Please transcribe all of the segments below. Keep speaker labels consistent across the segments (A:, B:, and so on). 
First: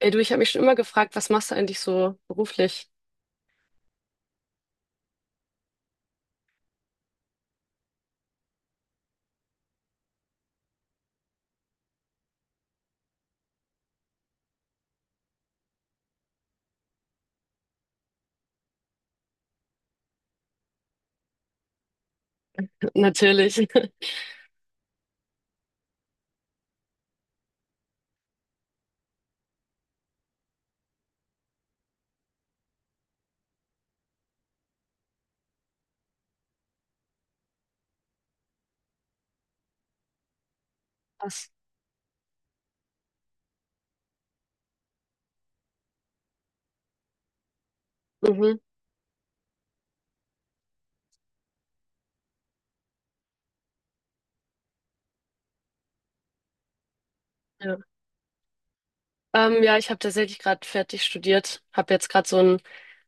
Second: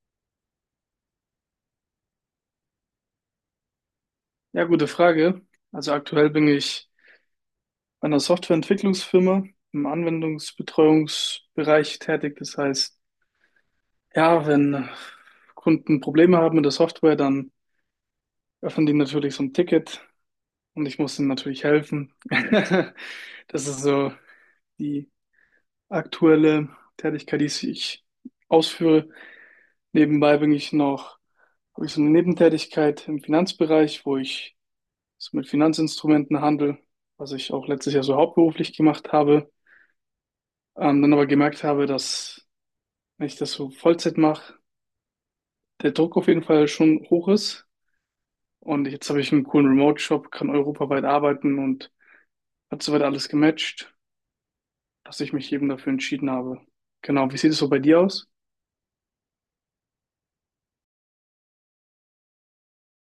A: Ey, du, ich habe mich schon immer gefragt, was machst du eigentlich so beruflich?
B: Ja, gute Frage. Also aktuell bin ich bei einer Softwareentwicklungsfirma im Anwendungsbetreuungsbereich tätig. Das heißt, ja, wenn Kunden Probleme haben mit der Software, dann öffnen die natürlich so ein Ticket und ich muss ihnen natürlich helfen.
A: Natürlich.
B: Das ist so die aktuelle Tätigkeit, die ich ausführe. Nebenbei habe ich so eine Nebentätigkeit im Finanzbereich, wo ich so mit Finanzinstrumentenhandel, was ich auch letztes Jahr so hauptberuflich gemacht habe. Dann aber
A: Was?
B: gemerkt habe, dass, wenn ich das so Vollzeit mache, der Druck auf jeden Fall schon hoch ist.
A: Mhm,
B: Und jetzt habe ich einen coolen Remote-Job, kann europaweit arbeiten und hat soweit alles gematcht, dass ich mich eben dafür entschieden habe. Genau, wie sieht es so bei
A: ja.
B: dir aus?
A: Ja, ich habe tatsächlich gerade fertig studiert, habe jetzt gerade so ein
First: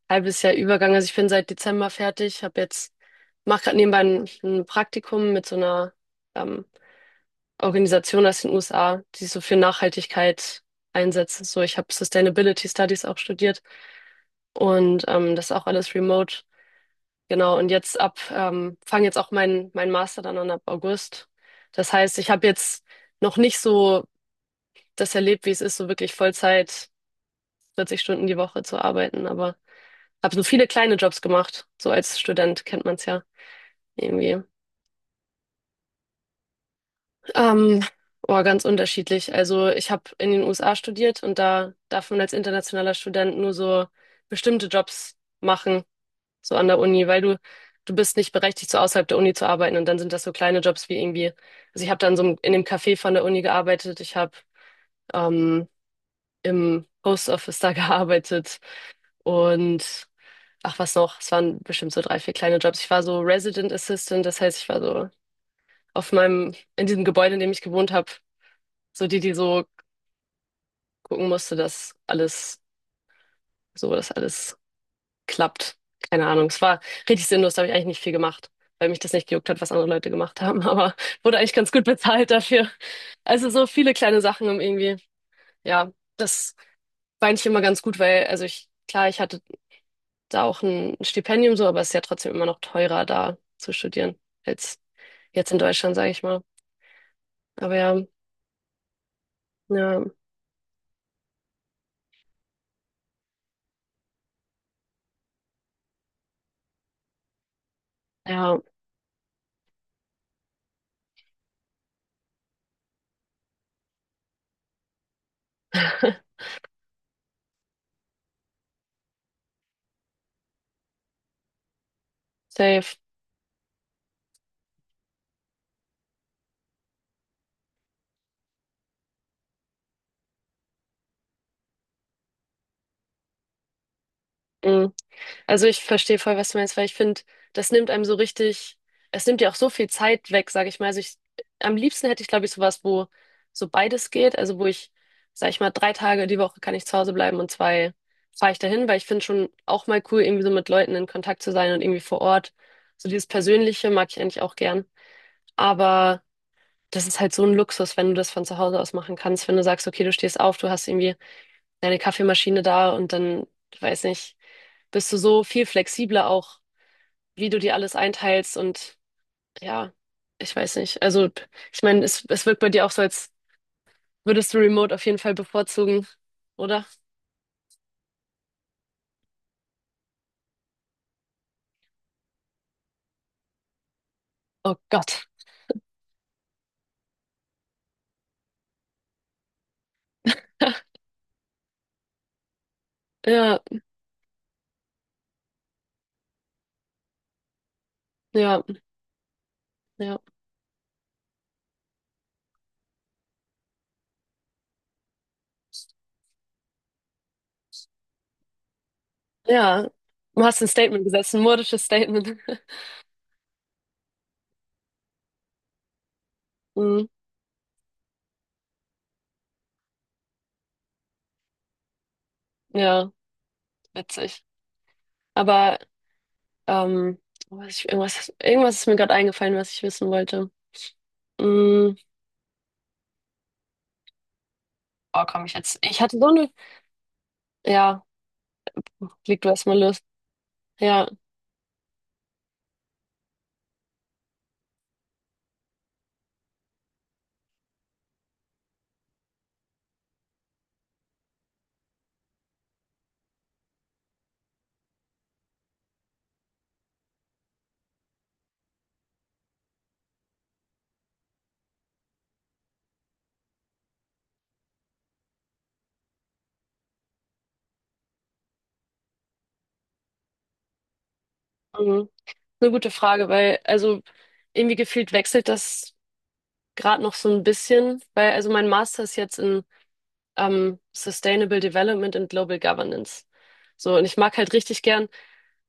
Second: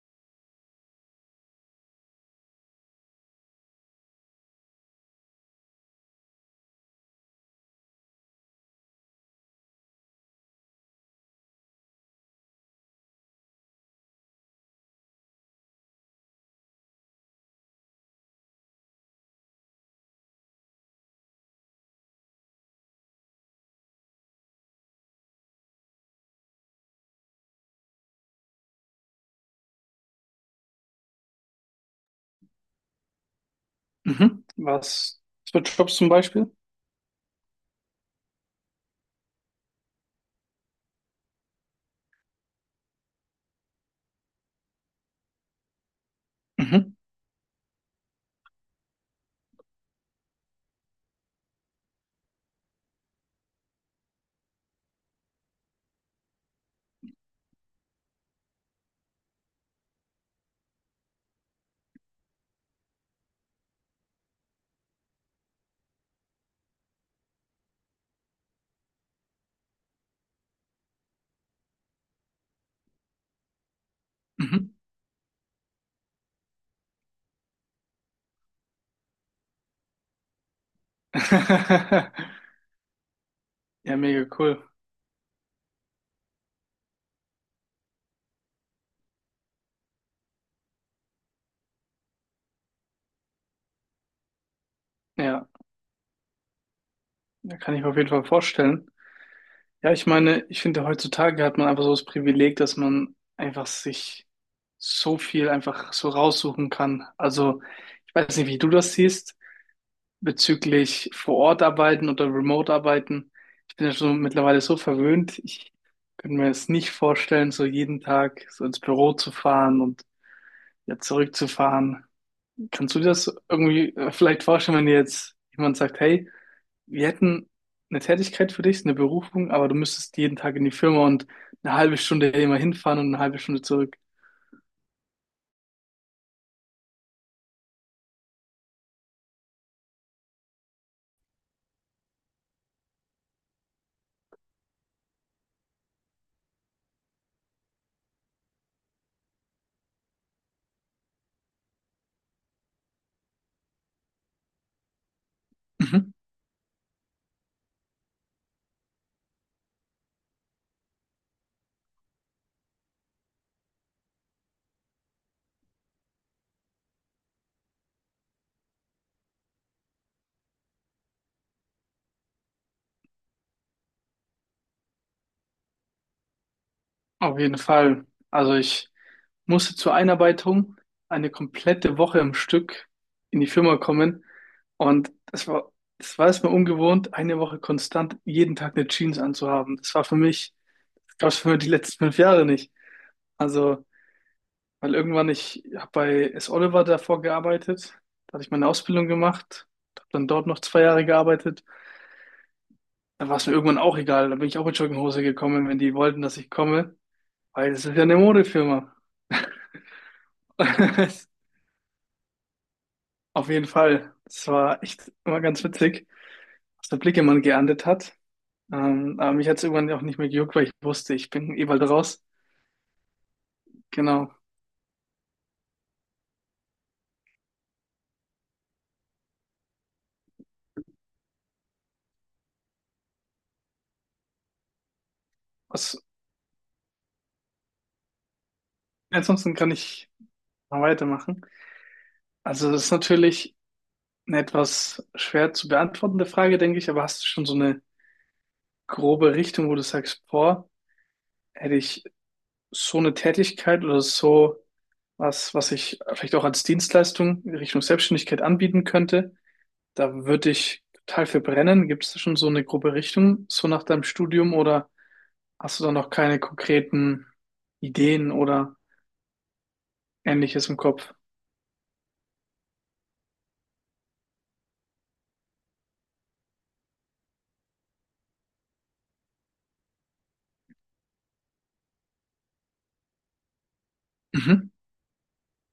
A: halbes Jahr Übergang. Also ich bin seit Dezember fertig, habe jetzt mache gerade nebenbei ein Praktikum mit so einer ähm, Organisation aus den USA, die so für Nachhaltigkeit einsetzt. So, ich habe Sustainability Studies auch studiert und das ist auch alles remote. Genau, und jetzt ab, fange jetzt auch mein Master dann an ab August. Das heißt, ich habe jetzt noch nicht so das erlebt, wie es ist, so wirklich Vollzeit 40 Stunden die Woche zu arbeiten, aber habe so viele kleine Jobs gemacht. So als Student kennt man es ja irgendwie.
B: Mhm. Was für Jobs zum Beispiel?
A: Ähm, oh, ganz unterschiedlich. Also ich habe in den USA studiert und da darf man als internationaler Student nur so bestimmte Jobs machen. So an der
B: Mhm.
A: Uni, weil du bist nicht berechtigt, so außerhalb der Uni zu arbeiten. Und dann sind das so kleine Jobs wie irgendwie, also ich habe dann so in dem Café von der Uni gearbeitet, ich habe ähm, im Post Office da gearbeitet und ach was noch, es waren bestimmt so drei, vier kleine Jobs. Ich war so Resident Assistant, das heißt, ich war so auf meinem, in diesem Gebäude, in dem ich gewohnt habe, so die, die so gucken musste, dass alles, so, dass alles
B: Mhm.
A: klappt. Keine Ahnung. Es war richtig sinnlos, da habe ich eigentlich nicht viel gemacht, weil mich das nicht gejuckt hat, was andere Leute gemacht haben. Aber wurde eigentlich ganz gut bezahlt dafür. Also so viele
B: Ja,
A: kleine
B: mega
A: Sachen um
B: cool.
A: irgendwie, ja, das war eigentlich immer ganz gut, weil, also ich, klar, ich hatte da auch ein Stipendium so, aber es ist ja trotzdem immer noch teurer, da zu studieren, als
B: Ja,
A: jetzt in Deutschland, sage ich mal.
B: da
A: Aber
B: kann ich mir auf
A: ja,
B: jeden Fall vorstellen. Ja,
A: ja,
B: ich meine, ich finde, heutzutage hat man einfach so das Privileg, dass man einfach sich so viel einfach so raussuchen kann. Also, ich weiß nicht, wie
A: ja,
B: du das siehst, bezüglich vor Ort arbeiten oder remote arbeiten. Ich bin ja schon mittlerweile so verwöhnt. Ich könnte mir es nicht vorstellen, so jeden Tag so ins Büro zu fahren und ja zurückzufahren. Kannst
A: safe.
B: du dir das irgendwie vielleicht vorstellen, wenn dir jetzt jemand sagt, hey, wir hätten eine Tätigkeit für dich, eine Berufung, aber du müsstest jeden Tag in die Firma und eine halbe Stunde immer hinfahren und eine halbe Stunde zurück.
A: Mm. Also ich verstehe voll, was du meinst, weil ich finde, das nimmt einem so richtig, es nimmt dir auch so viel Zeit weg, sage ich mal. Also ich, am liebsten hätte ich, glaube ich, sowas, wo so beides geht. Also wo ich, sage ich mal, drei Tage die Woche kann ich zu Hause bleiben und zwei fahre ich dahin, weil ich finde schon auch mal cool, irgendwie so mit Leuten in Kontakt zu sein und irgendwie vor Ort. So dieses Persönliche mag ich eigentlich auch gern.
B: Mhm.
A: Aber das ist halt so ein Luxus, wenn du das von zu Hause aus machen kannst, wenn du sagst, okay, du stehst auf, du hast irgendwie deine Kaffeemaschine da und dann, weiß nicht, bist du so viel flexibler auch wie du dir alles einteilst und ja, ich weiß nicht. Also, ich meine, es wirkt bei dir auch so, als würdest du Remote auf jeden Fall bevorzugen, oder?
B: Auf jeden Fall. Also ich musste zur Einarbeitung eine komplette Woche im Stück in die Firma kommen
A: Oh
B: und
A: Gott.
B: das war erstmal ungewohnt, eine Woche konstant jeden Tag eine Jeans anzuhaben. Das war für mich, das gab es für mich die letzten fünf Jahre nicht.
A: Ja,
B: Also weil irgendwann, ich habe bei S. Oliver davor gearbeitet, da hatte ich
A: ja,
B: meine Ausbildung gemacht, habe
A: ja.
B: dann dort noch zwei Jahre gearbeitet. Da war es mir irgendwann auch egal, da bin ich auch mit Jogginghose gekommen, wenn die wollten, dass ich komme, weil es ist ja eine Modefirma.
A: Ja, du hast ein Statement gesetzt, ein modisches Statement.
B: Auf jeden Fall, das war echt immer ganz witzig, was der
A: Hm,
B: Blicke man geerntet hat. Aber mich hat es irgendwann auch nicht mehr gejuckt, weil ich wusste, ich bin eh bald raus.
A: ja,
B: Genau.
A: witzig. Aber ähm, was ich, irgendwas, irgendwas ist mir gerade eingefallen, was ich wissen wollte. Hm, oh, komm ich jetzt.
B: Was,
A: Ich hatte so eine. Ja, leg du
B: Ansonsten kann
A: erst mal los.
B: ich mal
A: Ja.
B: weitermachen. Also das ist natürlich eine etwas schwer zu beantwortende Frage, denke ich, aber hast du schon so eine grobe Richtung, wo du sagst, boah, hätte ich so eine Tätigkeit oder so was, was ich vielleicht auch als Dienstleistung in Richtung Selbstständigkeit anbieten könnte, da würde ich total für brennen. Gibt es da schon so eine grobe Richtung, so nach deinem Studium oder hast du da noch keine konkreten Ideen oder Ähnliches im Kopf?
A: Mhm. Eine gute Frage, weil also irgendwie gefühlt wechselt das gerade noch so ein bisschen, weil also mein Master ist jetzt in Sustainable Development and Global Governance. So, und ich mag halt
B: Mhm.
A: richtig gern,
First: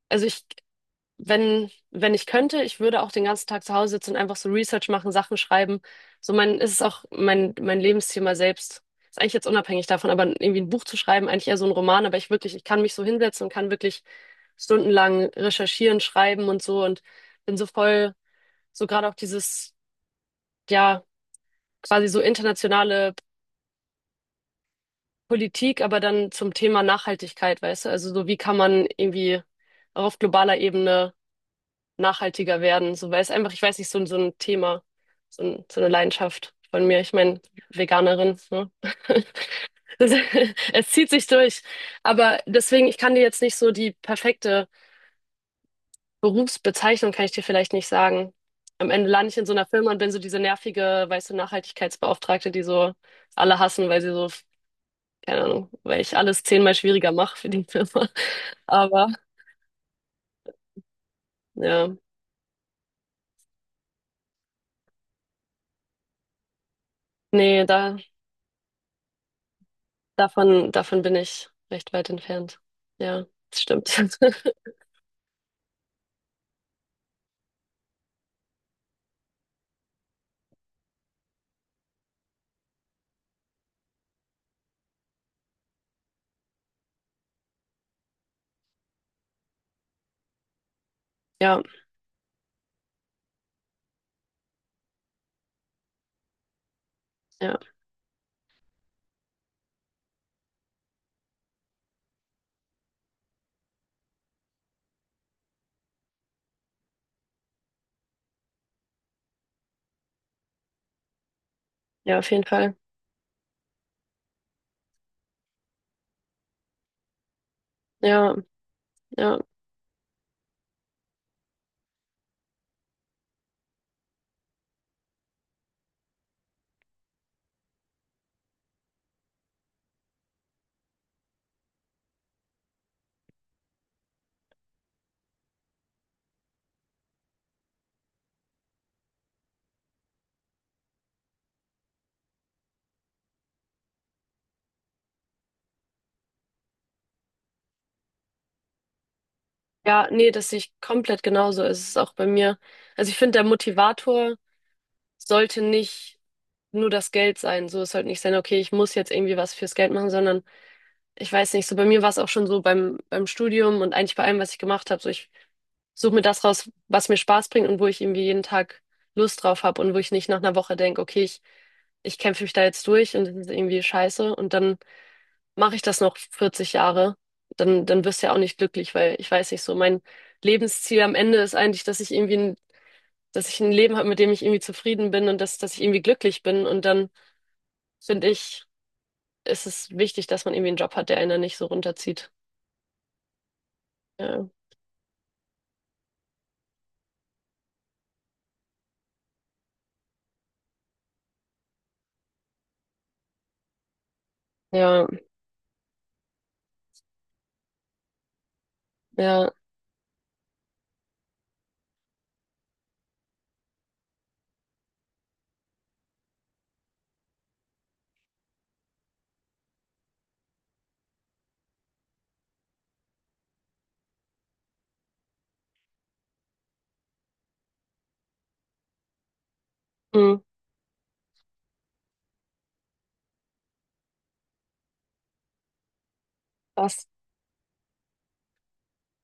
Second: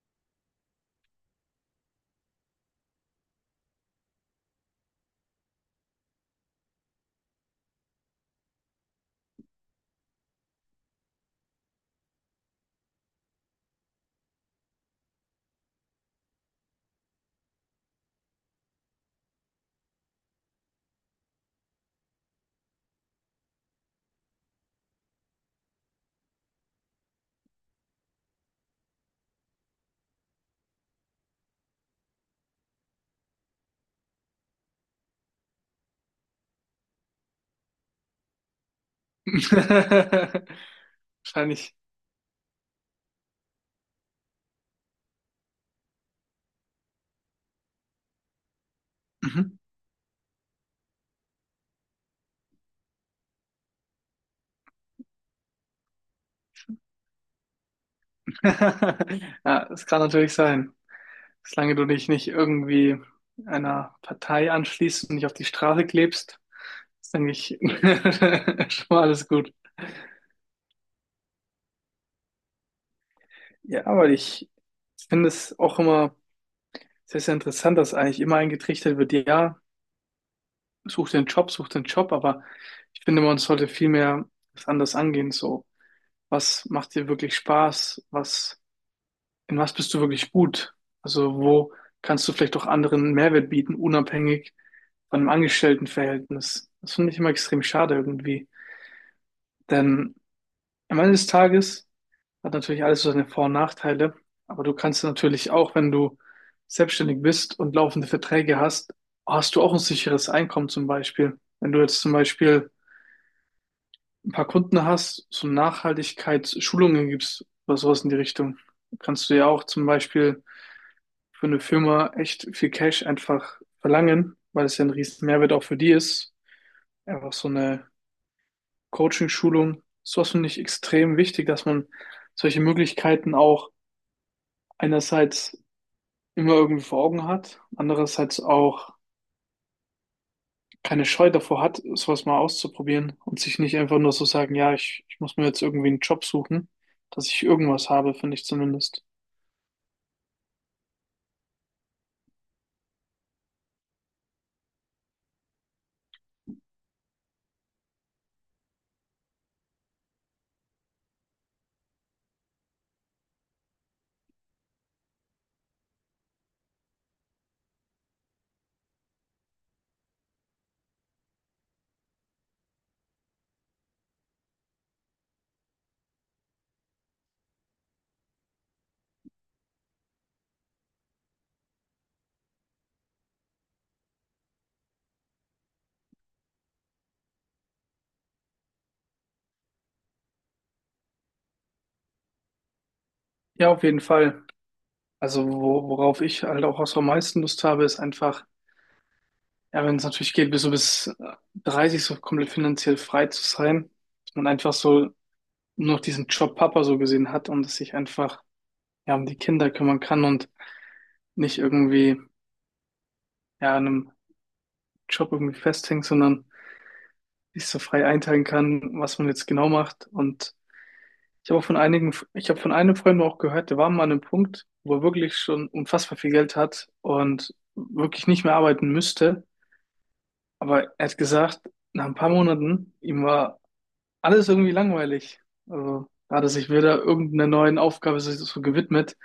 A: also ich, wenn, wenn ich könnte, ich würde auch den ganzen Tag zu Hause sitzen und einfach so Research machen, Sachen schreiben. So mein, ist es auch mein Lebensthema selbst. Ist eigentlich jetzt unabhängig davon, aber irgendwie ein Buch zu schreiben, eigentlich eher so ein Roman, aber ich wirklich, ich kann mich so hinsetzen und kann wirklich stundenlang recherchieren, schreiben und so und bin so voll so gerade auch dieses, ja, quasi so internationale Politik, aber dann zum Thema Nachhaltigkeit, weißt du? Also so, wie kann man irgendwie auch auf globaler Ebene nachhaltiger werden? So, weil es einfach, ich weiß nicht, so ein Thema, so, ein, so eine Leidenschaft von mir. Ich meine, Veganerin, ne? Das, es zieht sich durch.
B: Wahrscheinlich.
A: Aber deswegen, ich kann dir jetzt nicht so die perfekte Berufsbezeichnung kann ich dir vielleicht nicht sagen. Am Ende lande ich in so
B: Mhm.
A: einer Firma und bin so diese nervige, weißt du, Nachhaltigkeitsbeauftragte, die so alle hassen, weil sie so, keine Ahnung, weil ich alles 10-mal schwieriger mache für die Firma. Aber
B: Ja, das kann natürlich sein. Solange du
A: ja,
B: dich nicht irgendwie einer Partei anschließt und nicht auf die Straße klebst, ist, eigentlich
A: nee, da,
B: schon mal alles gut.
A: davon bin ich recht weit entfernt. Ja, das
B: Ja,
A: stimmt.
B: aber ich finde es auch immer sehr, sehr interessant, dass eigentlich immer eingetrichtert wird, ja, such den Job, aber ich finde, man sollte vielmehr das anders angehen, so. Was macht dir wirklich Spaß? Was in was bist du wirklich gut? Also
A: Ja,
B: wo kannst du vielleicht auch anderen Mehrwert bieten, unabhängig von einem Angestelltenverhältnis? Das finde ich immer
A: ja,
B: extrem schade irgendwie. Denn am Ende des Tages hat natürlich alles so seine Vor- und Nachteile, aber du kannst natürlich auch, wenn du selbstständig bist und laufende Verträge hast, hast du auch ein sicheres Einkommen zum Beispiel. Wenn du jetzt zum
A: ja, auf jeden
B: Beispiel
A: Fall.
B: ein paar Kunden hast, so Nachhaltigkeitsschulungen gibst oder sowas in die
A: Ja,
B: Richtung, kannst du
A: ja.
B: ja auch zum Beispiel für eine Firma echt viel Cash einfach verlangen, weil es ja ein riesen Mehrwert auch für die ist. Einfach so eine Coaching-Schulung. Sowas finde ich extrem wichtig, dass man solche Möglichkeiten auch einerseits immer irgendwie vor Augen hat, andererseits auch keine Scheu davor hat, sowas mal auszuprobieren und sich nicht einfach nur so sagen, ja, ich muss mir jetzt irgendwie einen Job suchen, dass ich irgendwas habe, finde ich zumindest.
A: Ja, nee, das sehe ich komplett genauso. Es ist auch bei mir. Also ich finde, der Motivator sollte nicht nur das Geld sein. So, es sollte nicht sein, okay, ich muss jetzt irgendwie was fürs Geld machen, sondern ich weiß nicht, so bei mir war es auch schon so beim, beim Studium und eigentlich bei allem, was ich gemacht habe. So, ich suche mir das raus, was mir Spaß bringt und wo ich irgendwie jeden Tag Lust drauf habe und wo ich nicht nach einer Woche denke, okay, ich kämpfe mich da jetzt durch und das ist irgendwie scheiße und dann mache ich das noch 40 Jahre. Dann wirst du ja auch nicht glücklich, weil ich weiß nicht so, mein Lebensziel am Ende ist eigentlich, dass ich irgendwie ein dass ich ein Leben habe, mit dem ich irgendwie zufrieden bin und dass, dass ich irgendwie glücklich bin. Und dann finde ich, ist es wichtig, dass man irgendwie einen Job hat, der einen nicht so runterzieht.
B: Ja, auf jeden Fall.
A: Ja,
B: Also wo, worauf ich halt auch so am meisten Lust habe, ist einfach ja, wenn es natürlich geht, bis 30 so komplett finanziell frei zu sein, dass man einfach so
A: ja,
B: nur noch diesen Job Papa so gesehen hat und dass sich einfach ja um die
A: ja,
B: Kinder kümmern kann und nicht irgendwie ja an einem Job irgendwie festhängt, sondern sich so frei einteilen kann, was man jetzt genau macht. Und ich habe von einem Freund auch gehört, der war mal an einem Punkt, wo er wirklich schon unfassbar viel Geld hat und wirklich nicht mehr arbeiten müsste.
A: hm,
B: Aber er hat gesagt, nach ein paar Monaten, ihm war alles irgendwie langweilig. Also, da hat er sich wieder
A: was,
B: irgendeiner neuen Aufgabe sich so gewidmet,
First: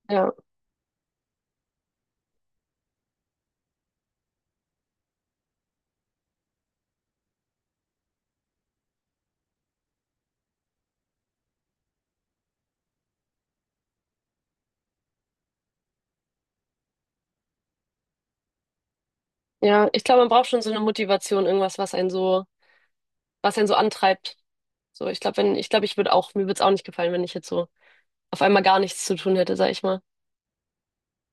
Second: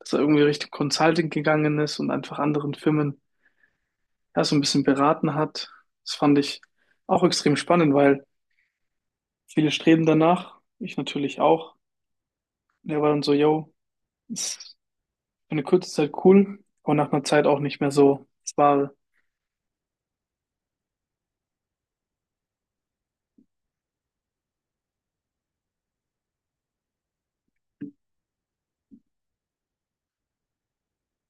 B: dass er
A: ja,
B: irgendwie Richtung Consulting gegangen ist und einfach anderen Firmen ja, so ein bisschen beraten hat. Das fand ich auch extrem spannend, weil viele streben danach, ich natürlich auch. Und er war dann so, yo, ist für eine kurze Zeit cool, aber nach einer Zeit auch nicht mehr so. Es war
A: ja. Ich glaube, man braucht schon so eine Motivation, irgendwas, was einen so antreibt. So, ich glaube, wenn, ich glaube, ich würde auch, mir würde es auch nicht gefallen, wenn ich jetzt so auf einmal gar nichts zu tun hätte, sag ich mal.